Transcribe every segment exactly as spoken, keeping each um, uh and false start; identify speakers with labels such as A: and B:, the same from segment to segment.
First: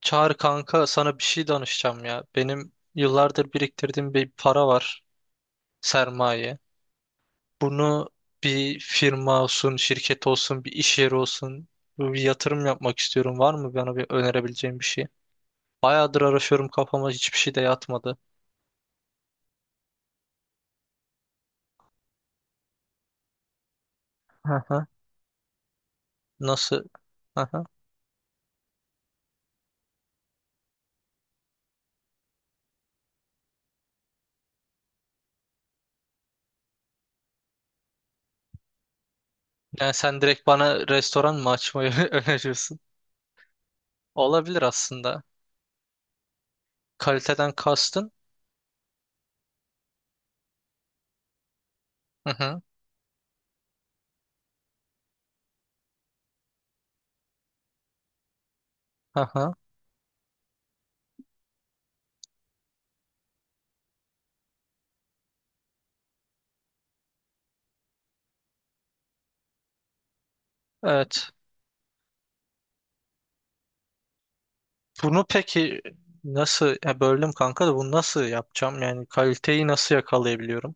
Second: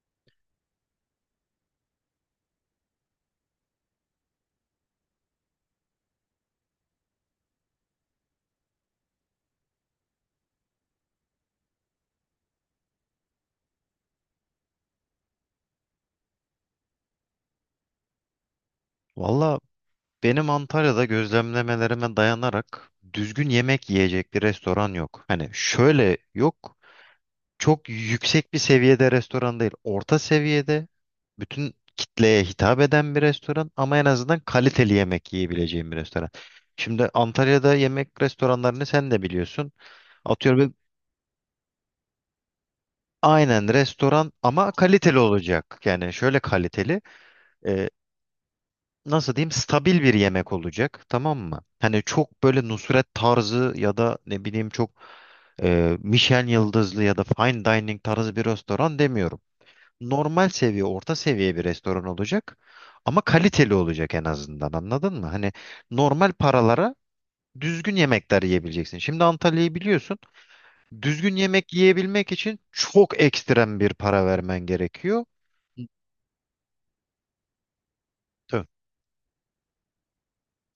A: Çağır kanka sana bir şey danışacağım ya. Benim yıllardır biriktirdiğim bir para var, sermaye. Bunu bir firma olsun, şirket olsun, bir iş yeri olsun bir yatırım yapmak istiyorum. Var mı bana bir önerebileceğin bir şey? Bayağıdır araşıyorum, kafama hiçbir şey de yatmadı.
B: Valla benim Antalya'da gözlemlemelerime dayanarak düzgün yemek yiyecek bir
A: Hı hı.
B: restoran yok. Hani şöyle yok.
A: Nasıl? Hı hı.
B: Çok yüksek bir seviyede restoran değil. Orta seviyede bütün kitleye hitap eden bir restoran ama en azından kaliteli yemek yiyebileceğim bir restoran. Şimdi Antalya'da yemek restoranlarını sen de biliyorsun.
A: Yani sen direkt
B: Atıyorum bir-
A: bana restoran mı açmayı öneriyorsun?
B: aynen restoran
A: Olabilir
B: ama kaliteli
A: aslında.
B: olacak. Yani şöyle kaliteli.
A: Kaliteden kastın.
B: Nasıl diyeyim, stabil bir yemek olacak, tamam mı? Hani
A: Hı
B: çok
A: hı.
B: böyle Nusret tarzı ya da ne bileyim çok e, Michelin yıldızlı ya da fine dining tarzı bir restoran
A: Hı
B: demiyorum.
A: hı.
B: Normal seviye, orta seviye bir restoran olacak ama kaliteli olacak en azından, anladın mı? Hani normal paralara düzgün yemekler yiyebileceksin. Şimdi Antalya'yı biliyorsun.
A: Evet.
B: Düzgün yemek yiyebilmek için çok ekstrem bir para vermen gerekiyor.
A: Bunu peki nasıl, ya böldüm kanka, da bunu nasıl
B: Tabii.
A: yapacağım? Yani kaliteyi nasıl yakalayabiliyorum?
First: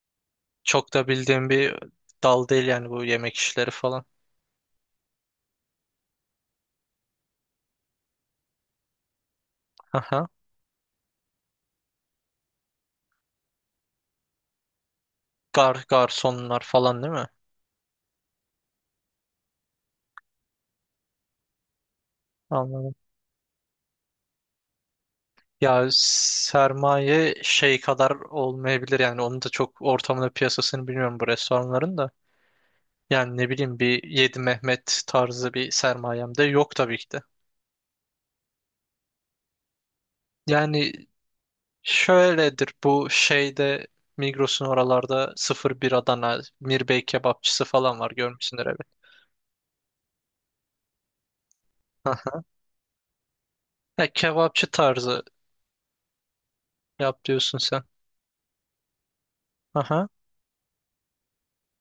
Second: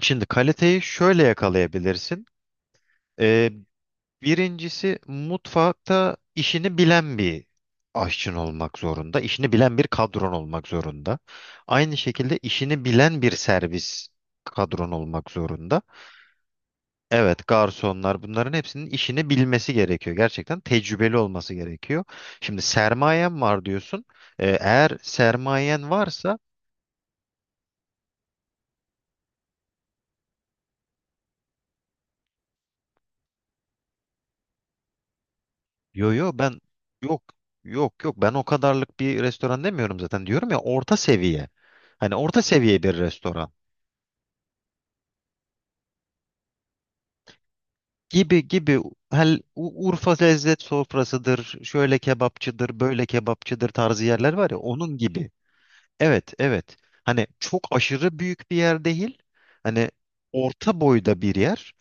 B: Şimdi kaliteyi
A: Çok da
B: şöyle
A: bildiğim bir
B: yakalayabilirsin.
A: dal değil yani, bu yemek işleri falan.
B: Birincisi, mutfakta işini bilen bir aşçın olmak zorunda. İşini bilen bir
A: Aha.
B: kadron olmak zorunda. Aynı şekilde işini bilen bir servis kadron olmak zorunda.
A: Gar garsonlar falan değil mi?
B: Evet, garsonlar, bunların hepsinin işini bilmesi gerekiyor. Gerçekten tecrübeli olması gerekiyor. Şimdi
A: Anladım.
B: sermayen var diyorsun. Ee, eğer
A: Ya
B: sermayen varsa
A: sermaye şey kadar olmayabilir yani, onu da çok, ortamını, piyasasını bilmiyorum bu restoranların da. Yani ne bileyim, bir Yedi Mehmet tarzı bir
B: yo yo
A: sermayem de
B: ben
A: yok tabii ki de.
B: yok, yok yok ben o kadarlık bir restoran demiyorum zaten. Diyorum ya,
A: Yani
B: orta seviye. Hani orta
A: şöyledir
B: seviye bir
A: bu
B: restoran.
A: şeyde, Migros'un oralarda sıfır bir Adana Mirbey kebapçısı falan var,
B: Gibi
A: görmüşsündür,
B: gibi,
A: evet.
B: hel U- Urfa lezzet sofrasıdır, şöyle
A: Aha.
B: kebapçıdır, böyle kebapçıdır tarzı
A: Ha,
B: yerler var ya,
A: kebapçı
B: onun
A: tarzı
B: gibi. Evet, evet.
A: yap
B: Hani
A: diyorsun
B: çok
A: sen.
B: aşırı büyük bir yer değil. Hani
A: Aha.
B: orta boyda bir yer.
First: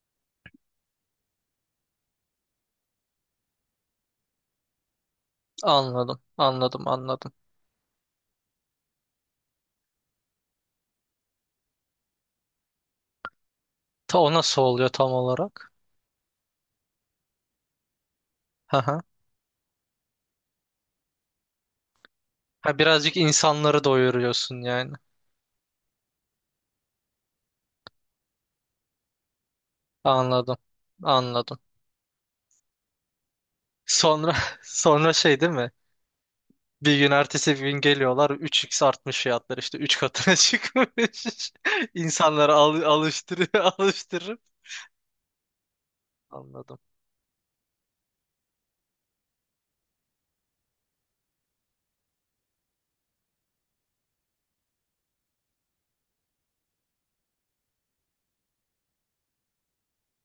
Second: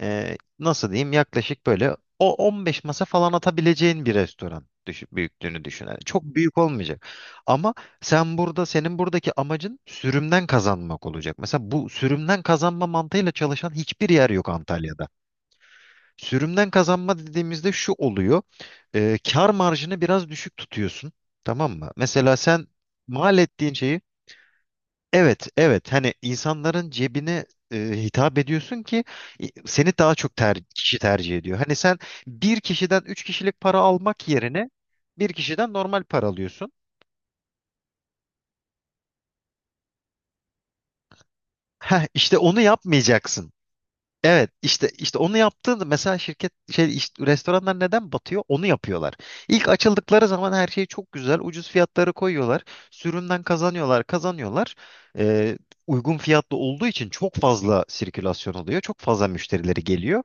B: Ee, nasıl diyeyim? Yaklaşık böyle o on beş masa falan atabileceğin bir restoran düşün, büyüklüğünü düşün. Yani
A: Anladım,
B: çok büyük
A: anladım,
B: olmayacak.
A: anladım.
B: Ama sen burada, senin buradaki amacın sürümden kazanmak olacak. Mesela bu sürümden kazanma mantığıyla çalışan hiçbir
A: Ta
B: yer
A: o
B: yok
A: nasıl oluyor
B: Antalya'da.
A: tam olarak?
B: Sürümden kazanma dediğimizde şu oluyor.
A: Aha.
B: E, kar marjını biraz düşük tutuyorsun. Tamam mı? Mesela sen
A: Ha, birazcık
B: mal ettiğin
A: insanları
B: şeyi,
A: doyuruyorsun yani.
B: evet evet, hani insanların cebine e, hitap ediyorsun ki e, seni daha çok
A: Anladım,
B: ter, kişi tercih ediyor.
A: anladım.
B: Hani sen bir kişiden üç kişilik para almak
A: Sonra
B: yerine
A: sonra
B: bir
A: şey değil mi?
B: kişiden normal para alıyorsun.
A: Bir gün ertesi gün geliyorlar, üç x artmış fiyatlar, işte üç katına çıkmış.
B: Heh, işte
A: İnsanları
B: onu
A: al
B: yapmayacaksın.
A: alıştırıyor, alıştırır.
B: Evet, işte işte onu yaptığında mesela şirket
A: Anladım.
B: şey işte, restoranlar neden batıyor? Onu yapıyorlar. İlk açıldıkları zaman her şey çok güzel. Ucuz fiyatları koyuyorlar. Sürümden kazanıyorlar, kazanıyorlar. Ee, uygun fiyatlı olduğu için çok fazla sirkülasyon oluyor. Çok fazla müşterileri geliyor.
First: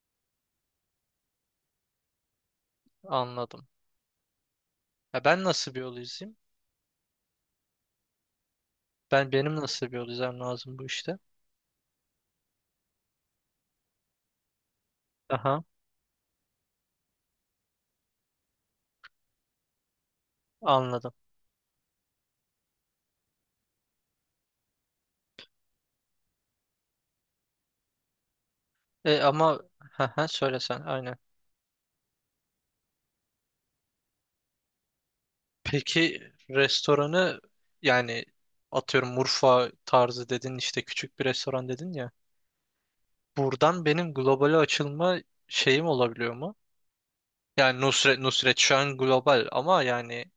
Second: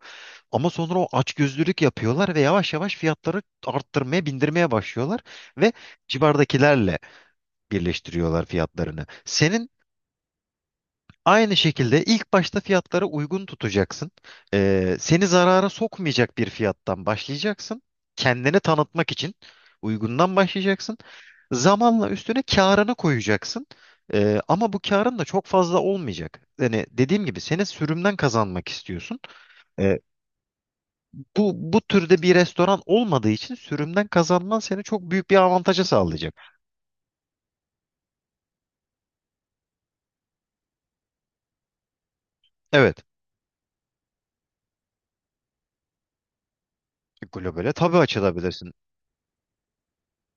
B: Ama sonra o açgözlülük yapıyorlar ve yavaş yavaş fiyatları
A: Anladım.
B: arttırmaya, bindirmeye başlıyorlar
A: Ya ben
B: ve
A: nasıl bir yol izleyeyim?
B: civardakilerle birleştiriyorlar fiyatlarını.
A: Ben benim
B: Senin
A: nasıl bir yol izlemem lazım bu işte?
B: Aynı şekilde ilk başta fiyatlara uygun tutacaksın. Ee, seni
A: Aha,
B: zarara sokmayacak bir fiyattan başlayacaksın. Kendini tanıtmak için uygundan başlayacaksın.
A: anladım.
B: Zamanla üstüne karını koyacaksın. Ee, ama bu karın da çok fazla olmayacak. Yani dediğim gibi seni sürümden kazanmak istiyorsun.
A: E ama
B: Ee,
A: ha söyle sen, aynen.
B: bu bu türde bir restoran olmadığı için sürümden kazanman seni çok büyük bir avantaja
A: Peki
B: sağlayacak.
A: restoranı, yani atıyorum Urfa tarzı dedin, işte küçük bir restoran dedin ya.
B: Evet,
A: Buradan benim globale açılma şeyim olabiliyor mu?
B: globale
A: Yani
B: tabii
A: Nusret Nusret
B: açılabilirsin.
A: şu an global ama yani,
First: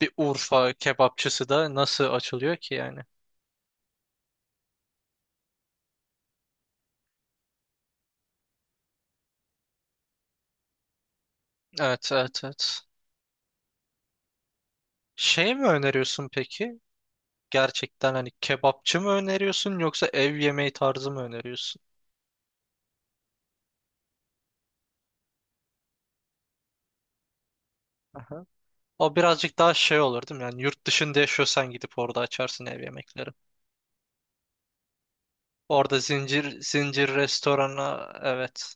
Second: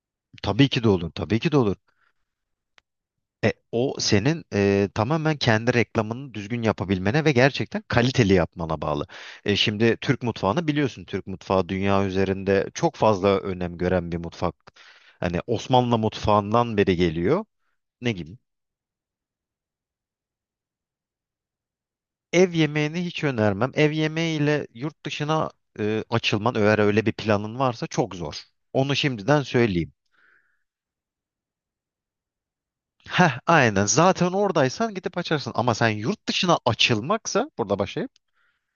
A: bir
B: Tabii
A: Urfa
B: ki de olur, tabii
A: kebapçısı
B: ki de
A: da
B: olur.
A: nasıl açılıyor ki yani?
B: E, o senin e, tamamen kendi reklamını düzgün yapabilmene ve gerçekten kaliteli yapmana bağlı. E, şimdi Türk mutfağını biliyorsun. Türk mutfağı dünya
A: Evet, evet,
B: üzerinde
A: evet.
B: çok fazla önem gören bir mutfak. Hani
A: Şey mi
B: Osmanlı
A: öneriyorsun
B: mutfağından
A: peki?
B: beri geliyor. Ne
A: Gerçekten hani
B: gibi?
A: kebapçı mı öneriyorsun, yoksa ev yemeği tarzı mı öneriyorsun?
B: Ev yemeğini hiç önermem. Ev yemeğiyle yurt dışına e, açılman, eğer öyle bir planın varsa, çok zor.
A: Aha.
B: Onu
A: O
B: şimdiden
A: birazcık daha
B: söyleyeyim.
A: şey olur değil mi? Yani yurt dışında yaşıyorsan gidip orada açarsın ev yemekleri.
B: Heh, aynen. Zaten oradaysan gidip açarsın. Ama sen
A: Orada
B: yurt dışına
A: zincir zincir
B: açılmaksa burada başlayıp.
A: restorana, evet.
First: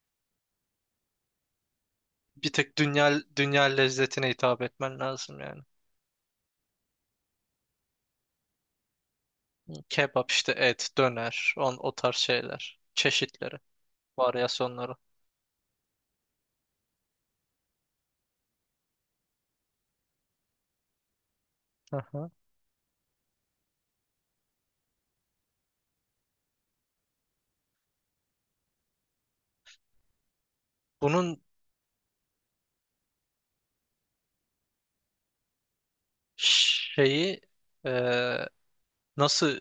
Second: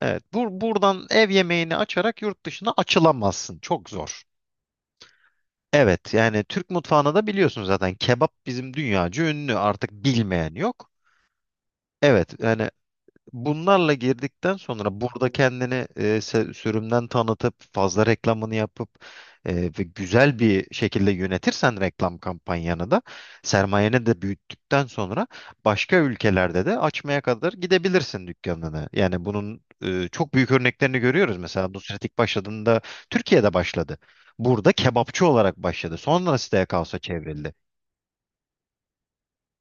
B: Evet, bu buradan ev yemeğini açarak yurt
A: Bir
B: dışına
A: tek dünya
B: açılamazsın.
A: dünya
B: Çok zor.
A: lezzetine hitap etmen lazım yani.
B: Evet, yani Türk mutfağını da biliyorsun zaten. Kebap bizim dünyaca ünlü. Artık
A: Kebap işte,
B: bilmeyen
A: et,
B: yok.
A: döner, on o tarz
B: Evet, yani
A: şeyler, çeşitleri,
B: bunlarla girdikten
A: varyasyonları.
B: sonra burada kendini e, se- sürümden tanıtıp fazla reklamını yapıp e, ve güzel bir şekilde yönetirsen reklam
A: Aha.
B: kampanyanı da sermayeni de büyüttükten sonra başka ülkelerde de açmaya kadar gidebilirsin dükkanını. Yani bunun e, çok büyük örneklerini görüyoruz.
A: Bunun
B: Mesela Nusret ilk başladığında Türkiye'de başladı. Burada kebapçı olarak başladı. Sonra siteye kaosa
A: şeyi,
B: çevrildi.
A: e, nasıl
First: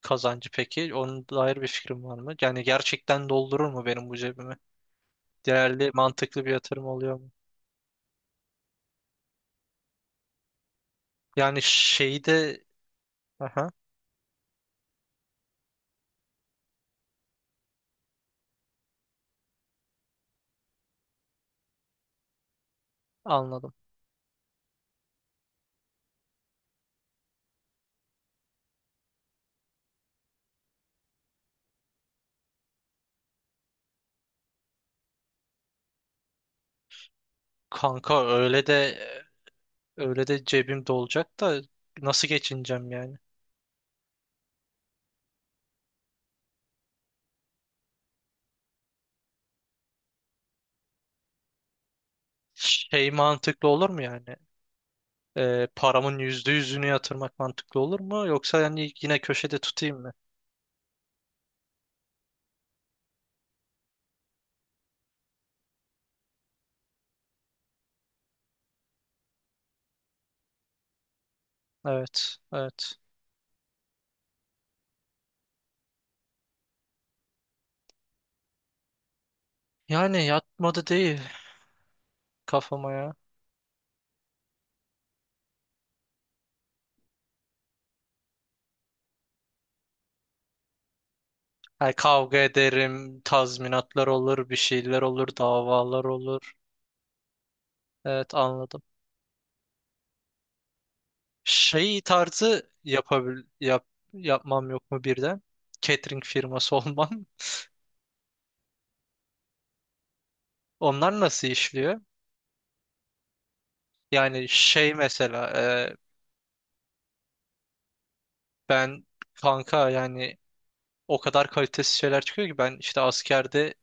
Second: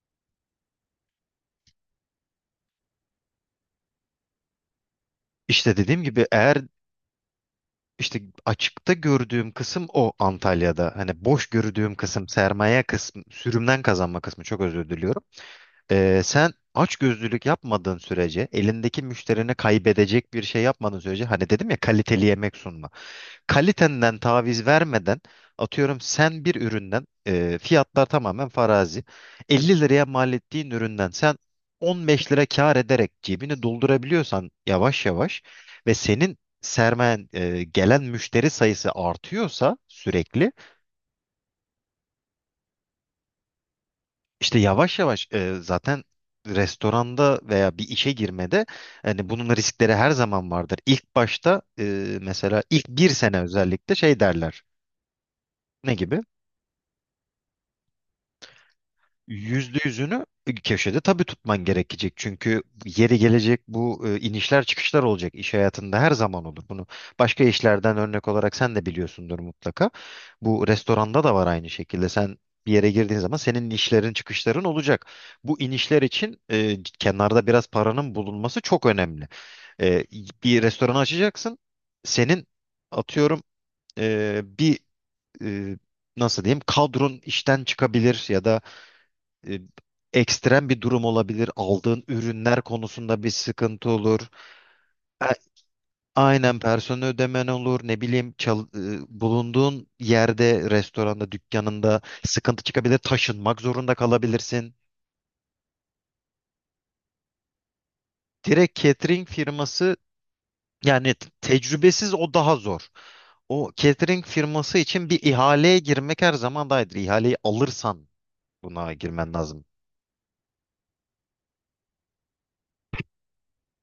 A: kazancı peki? Onun dair bir fikrim var mı? Yani gerçekten doldurur mu benim bu cebimi?
B: İşte
A: Değerli,
B: dediğim gibi
A: mantıklı bir
B: eğer
A: yatırım oluyor mu?
B: İşte açıkta gördüğüm kısım o, Antalya'da. Hani boş
A: Yani
B: gördüğüm
A: şeyi
B: kısım
A: de,
B: sermaye kısmı,
A: aha,
B: sürümden kazanma kısmı, çok özür diliyorum. Ee, sen açgözlülük yapmadığın sürece, elindeki müşterini kaybedecek bir şey yapmadığın sürece, hani dedim ya, kaliteli yemek sunmak,
A: anladım.
B: kalitenden taviz vermeden, atıyorum sen bir üründen, e, fiyatlar tamamen farazi, elli liraya mal ettiğin üründen sen on beş lira kar ederek cebini doldurabiliyorsan yavaş yavaş, ve senin sermayen, e, gelen
A: Kanka
B: müşteri
A: öyle
B: sayısı
A: de,
B: artıyorsa
A: öyle de
B: sürekli,
A: cebim dolacak da nasıl geçineceğim yani?
B: işte yavaş yavaş, e, zaten restoranda veya bir işe girmede hani bunun riskleri her zaman vardır. İlk başta, e, mesela ilk bir
A: Şey
B: sene
A: mantıklı olur
B: özellikle
A: mu
B: şey
A: yani?
B: derler.
A: Ee,
B: Ne
A: paramın
B: gibi?
A: yüzde yüzünü yatırmak mantıklı olur mu? Yoksa yani yine köşede
B: Yüzde
A: tutayım mı?
B: yüzünü köşede tabii tutman gerekecek. Çünkü yeri gelecek, bu e, inişler çıkışlar olacak. İş hayatında her zaman olur. Bunu başka işlerden örnek olarak sen de biliyorsundur mutlaka. Bu restoranda da var aynı şekilde.
A: Evet,
B: Sen bir yere
A: evet.
B: girdiğin zaman senin inişlerin çıkışların olacak. Bu inişler için, e, kenarda biraz paranın bulunması çok önemli. E,
A: Yani
B: bir
A: yatmadı
B: restoran
A: değil
B: açacaksın. Senin
A: kafama ya.
B: atıyorum e, bir e, nasıl diyeyim, kadron işten çıkabilir ya da e, ekstrem bir durum olabilir.
A: Yani
B: Aldığın
A: kavga
B: ürünler
A: ederim,
B: konusunda bir sıkıntı
A: tazminatlar
B: olur.
A: olur, bir şeyler olur,
B: A-
A: davalar olur.
B: Aynen, personel ödemen olur. Ne
A: Evet,
B: bileyim,
A: anladım.
B: çal- e, bulunduğun yerde, restoranda, dükkanında
A: Şey
B: sıkıntı
A: tarzı
B: çıkabilir.
A: yapabil
B: Taşınmak
A: yap
B: zorunda
A: yapmam
B: kalabilirsin.
A: yok mu birden? Catering firması olmam.
B: Direkt catering firması yani,
A: Onlar
B: t-
A: nasıl işliyor?
B: tecrübesiz, o daha zor. O catering
A: Yani
B: firması
A: şey
B: için bir
A: mesela,
B: ihaleye
A: e,
B: girmek her zaman daha iyidir. İhaleyi alırsan buna
A: ben
B: girmen lazım.
A: kanka yani, o kadar kalitesiz şeyler çıkıyor ki, ben işte askerde,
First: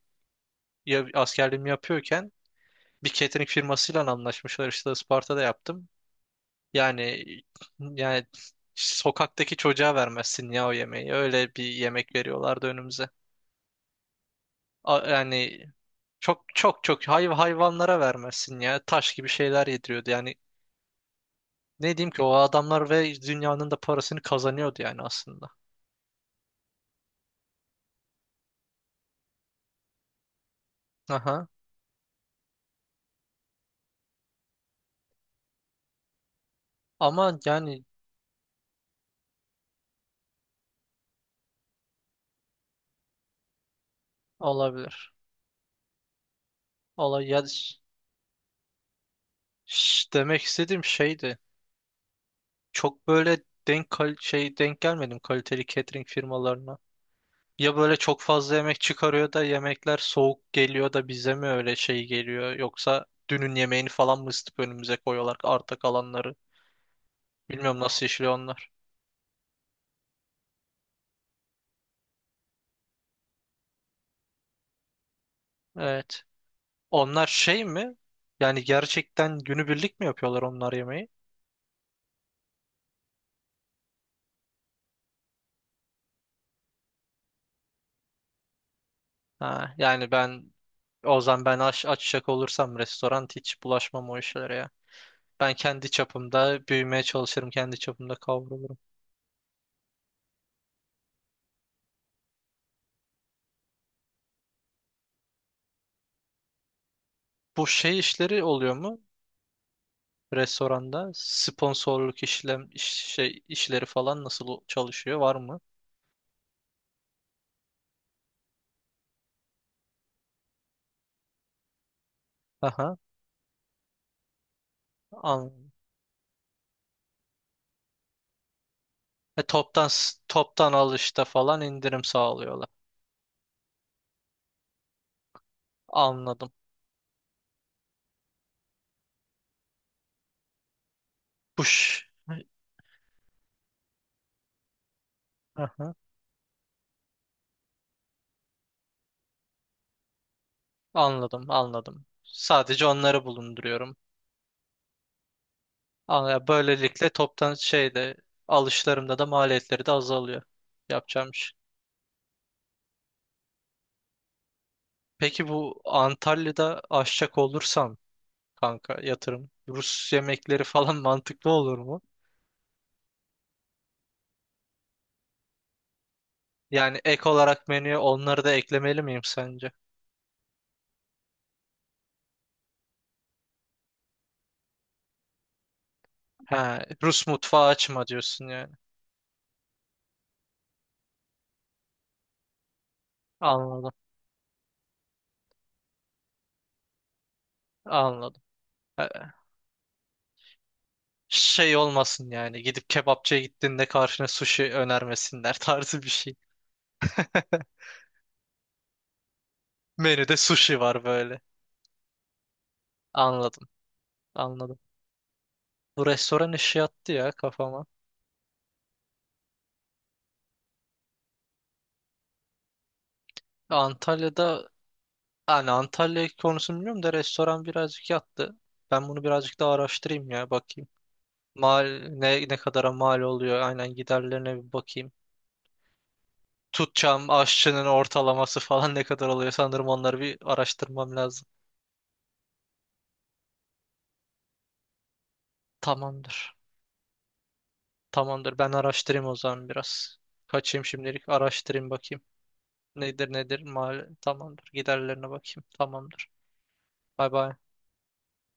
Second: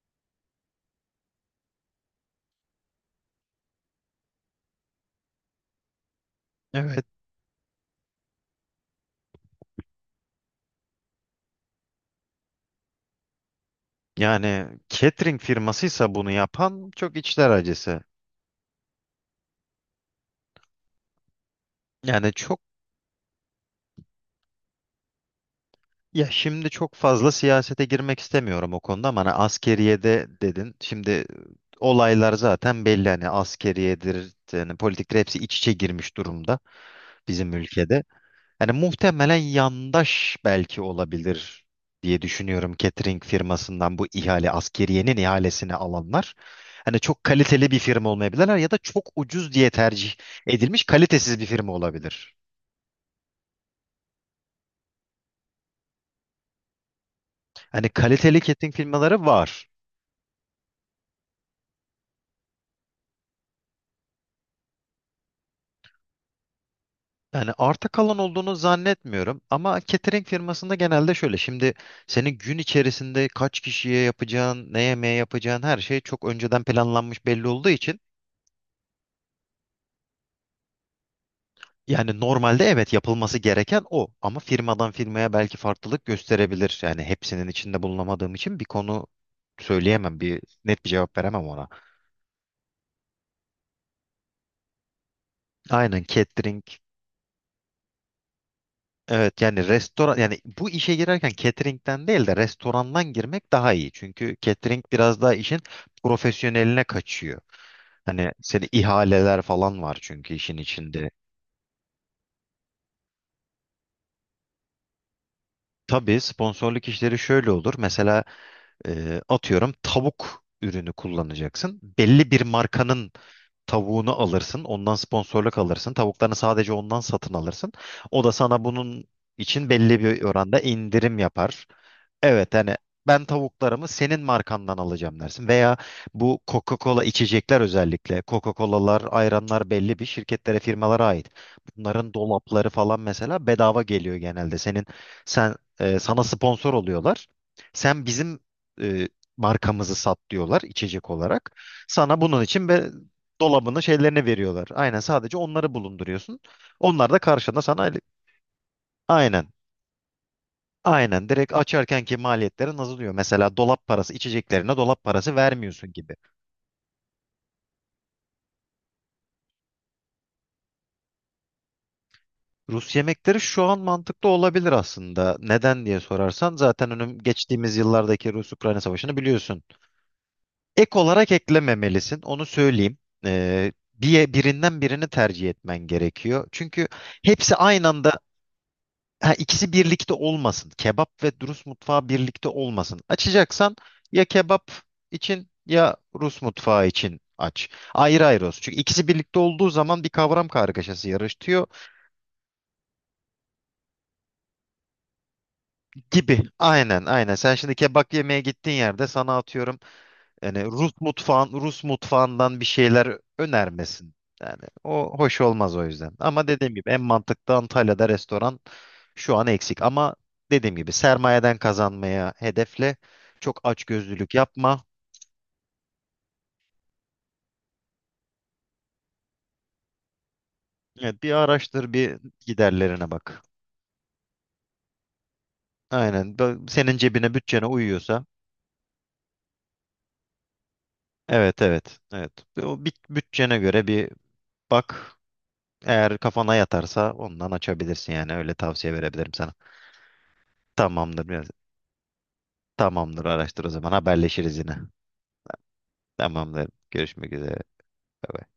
A: ya, askerliğimi yapıyorken bir catering firmasıyla anlaşmışlar, işte Isparta'da yaptım.
B: Evet.
A: Yani yani sokaktaki çocuğa vermezsin ya o yemeği. Öyle bir yemek veriyorlardı önümüze.
B: Yani
A: A-
B: catering
A: Yani
B: firmasıysa bunu
A: çok, çok,
B: yapan,
A: çok,
B: çok
A: hay
B: içler
A: hayvanlara
B: acısı.
A: vermezsin ya. Taş gibi şeyler yediriyordu. Yani ne diyeyim ki, o
B: Yani çok
A: adamlar ve dünyanın da parasını kazanıyordu yani aslında.
B: ya şimdi çok fazla siyasete girmek istemiyorum o konuda, ama hani askeriyede dedin. Şimdi
A: Aha.
B: olaylar zaten belli, hani askeriyedir, yani politiktir, hepsi iç içe girmiş durumda
A: Ama
B: bizim
A: yani
B: ülkede. Hani muhtemelen yandaş belki olabilir diye düşünüyorum, catering firmasından bu ihale
A: olabilir.
B: askeriyenin ihalesini alanlar. Hani çok
A: Olay ya,
B: kaliteli bir firma olmayabilirler ya da çok ucuz diye tercih
A: şş, demek
B: edilmiş
A: istediğim şeydi.
B: kalitesiz bir firma olabilir.
A: Çok böyle denk kal- şey denk gelmedim kaliteli catering firmalarına. Ya
B: Hani
A: böyle çok
B: kaliteli
A: fazla
B: catering
A: yemek
B: firmaları
A: çıkarıyor da
B: var.
A: yemekler soğuk geliyor da bize mi öyle şey geliyor? Yoksa dünün yemeğini falan mı ısıtıp önümüze koyuyorlar, arta kalanları?
B: Yani
A: Bilmiyorum
B: arta
A: nasıl
B: kalan
A: işliyor
B: olduğunu
A: onlar.
B: zannetmiyorum ama catering firmasında genelde şöyle, şimdi senin gün içerisinde kaç kişiye yapacağın, ne yemeğe yapacağın her şey
A: Evet.
B: çok önceden
A: Onlar
B: planlanmış belli
A: şey
B: olduğu
A: mi?
B: için,
A: Yani gerçekten günübirlik mi yapıyorlar onlar yemeği?
B: yani normalde evet yapılması gereken o, ama firmadan firmaya belki farklılık gösterebilir. Yani hepsinin içinde bulunamadığım için bir konu
A: Ha, yani
B: söyleyemem, bir
A: ben
B: net bir cevap
A: o zaman,
B: veremem
A: ben
B: ona.
A: aç, açacak olursam restoran, hiç bulaşmam o işlere ya. Ben kendi
B: Aynen catering
A: çapımda büyümeye çalışırım, kendi çapımda kavrulurum.
B: Evet yani restoran, yani bu işe girerken catering'den değil de restorandan girmek daha iyi. Çünkü catering biraz daha işin profesyoneline kaçıyor.
A: Bu şey
B: Hani
A: işleri
B: seni,
A: oluyor mu?
B: ihaleler falan var çünkü işin
A: Restoranda
B: içinde.
A: sponsorluk işlem iş- şey işleri falan nasıl o- çalışıyor, var mı?
B: Tabii, sponsorluk işleri şöyle olur. Mesela e, atıyorum tavuk ürünü kullanacaksın. Belli bir
A: Aha.
B: markanın tavuğunu alırsın. Ondan
A: an
B: sponsorluk alırsın. Tavuklarını sadece ondan satın alırsın. O da sana bunun
A: E,
B: için
A: toptan,
B: belli
A: s-
B: bir oranda
A: toptan
B: indirim
A: alışta falan
B: yapar.
A: indirim
B: Evet,
A: sağlıyorlar.
B: hani ben tavuklarımı senin markandan alacağım dersin. Veya bu
A: Anladım.
B: Coca-Cola içecekler özellikle. Coca-Colalar, ayranlar belli bir şirketlere, firmalara ait.
A: Push.
B: Bunların dolapları falan mesela bedava geliyor genelde. Senin sen
A: Aha.
B: e, sana sponsor oluyorlar. Sen bizim e, markamızı sat diyorlar, içecek
A: Anladım,
B: olarak.
A: anladım.
B: Sana bunun için be,
A: Sadece onları
B: dolabını,
A: bulunduruyorum.
B: şeylerini veriyorlar. Aynen, sadece onları bulunduruyorsun.
A: Anla- Böylelikle
B: Onlar da
A: toptan
B: karşında sana
A: şeyde, alışlarımda da
B: aynen
A: maliyetleri de azalıyor.
B: Aynen,
A: Yapacağım iş.
B: direkt açarkenki maliyetlerin azalıyor. Mesela dolap parası, içeceklerine dolap parası
A: Peki bu
B: vermiyorsun gibi.
A: Antalya'da aşçak olursam kanka yatırım, Rus yemekleri falan mantıklı olur?
B: Rus yemekleri şu an mantıklı olabilir aslında. Neden diye sorarsan, zaten
A: Yani
B: önüm
A: ek olarak
B: geçtiğimiz
A: menüye
B: yıllardaki
A: onları da
B: Rus-Ukrayna
A: eklemeli
B: savaşını
A: miyim
B: biliyorsun.
A: sence?
B: Ek olarak eklememelisin, onu söyleyeyim. Ee, bir, birinden birini tercih etmen gerekiyor.
A: Ha,
B: Çünkü
A: Rus
B: hepsi
A: mutfağı
B: aynı
A: açma
B: anda.
A: diyorsun yani.
B: Ha, ikisi birlikte olmasın. Kebap ve Rus mutfağı birlikte olmasın. Açacaksan
A: Anladım.
B: ya kebap için ya Rus mutfağı için aç. Ayrı
A: Anladım.
B: ayrı olsun. Çünkü ikisi
A: Ha,
B: birlikte olduğu zaman bir kavram kargaşası yarıştıyor
A: şey olmasın yani, gidip kebapçıya gittiğinde karşına sushi önermesinler tarzı bir şey.
B: gibi. Aynen, aynen. Sen şimdi kebap yemeye gittiğin yerde sana atıyorum
A: Menüde
B: Yani
A: sushi
B: Rus
A: var böyle.
B: mutfağın, Rus mutfağından bir şeyler
A: Anladım.
B: önermesin. Yani
A: Anladım.
B: o hoş olmaz o
A: Bu
B: yüzden. Ama
A: restoran
B: dediğim
A: işi
B: gibi en
A: yattı ya
B: mantıklı
A: kafama.
B: Antalya'da restoran şu an eksik. Ama dediğim gibi sermayeden kazanmaya hedefle. Çok açgözlülük
A: Antalya'da,
B: yapma.
A: yani Antalya konusunu bilmiyorum da, restoran birazcık yattı. Ben bunu birazcık daha araştırayım ya, bakayım.
B: Evet, bir araştır,
A: Mal
B: bir
A: ne ne kadara
B: giderlerine
A: mal
B: bak.
A: oluyor, aynen, giderlerine bir bakayım.
B: Aynen. Bö- Senin
A: Tutacağım
B: cebine, bütçene
A: aşçının
B: uyuyorsa.
A: ortalaması falan ne kadar oluyor, sanırım onları bir araştırmam lazım.
B: Evet, evet, evet. O bit- bütçene göre bir bak. Eğer
A: Tamamdır.
B: kafana yatarsa ondan açabilirsin, yani öyle
A: Tamamdır. Ben
B: tavsiye
A: araştırayım
B: verebilirim
A: o
B: sana.
A: zaman biraz. Kaçayım şimdilik.
B: Tamamdır.
A: Araştırayım, bakayım.
B: Tamamdır,
A: Nedir, nedir?
B: araştır o zaman,
A: Mal
B: haberleşiriz
A: tamamdır.
B: yine.
A: Giderlerine bakayım. Tamamdır.
B: Tamamdır.
A: Bay
B: Görüşmek
A: bay.
B: üzere. Bay bay.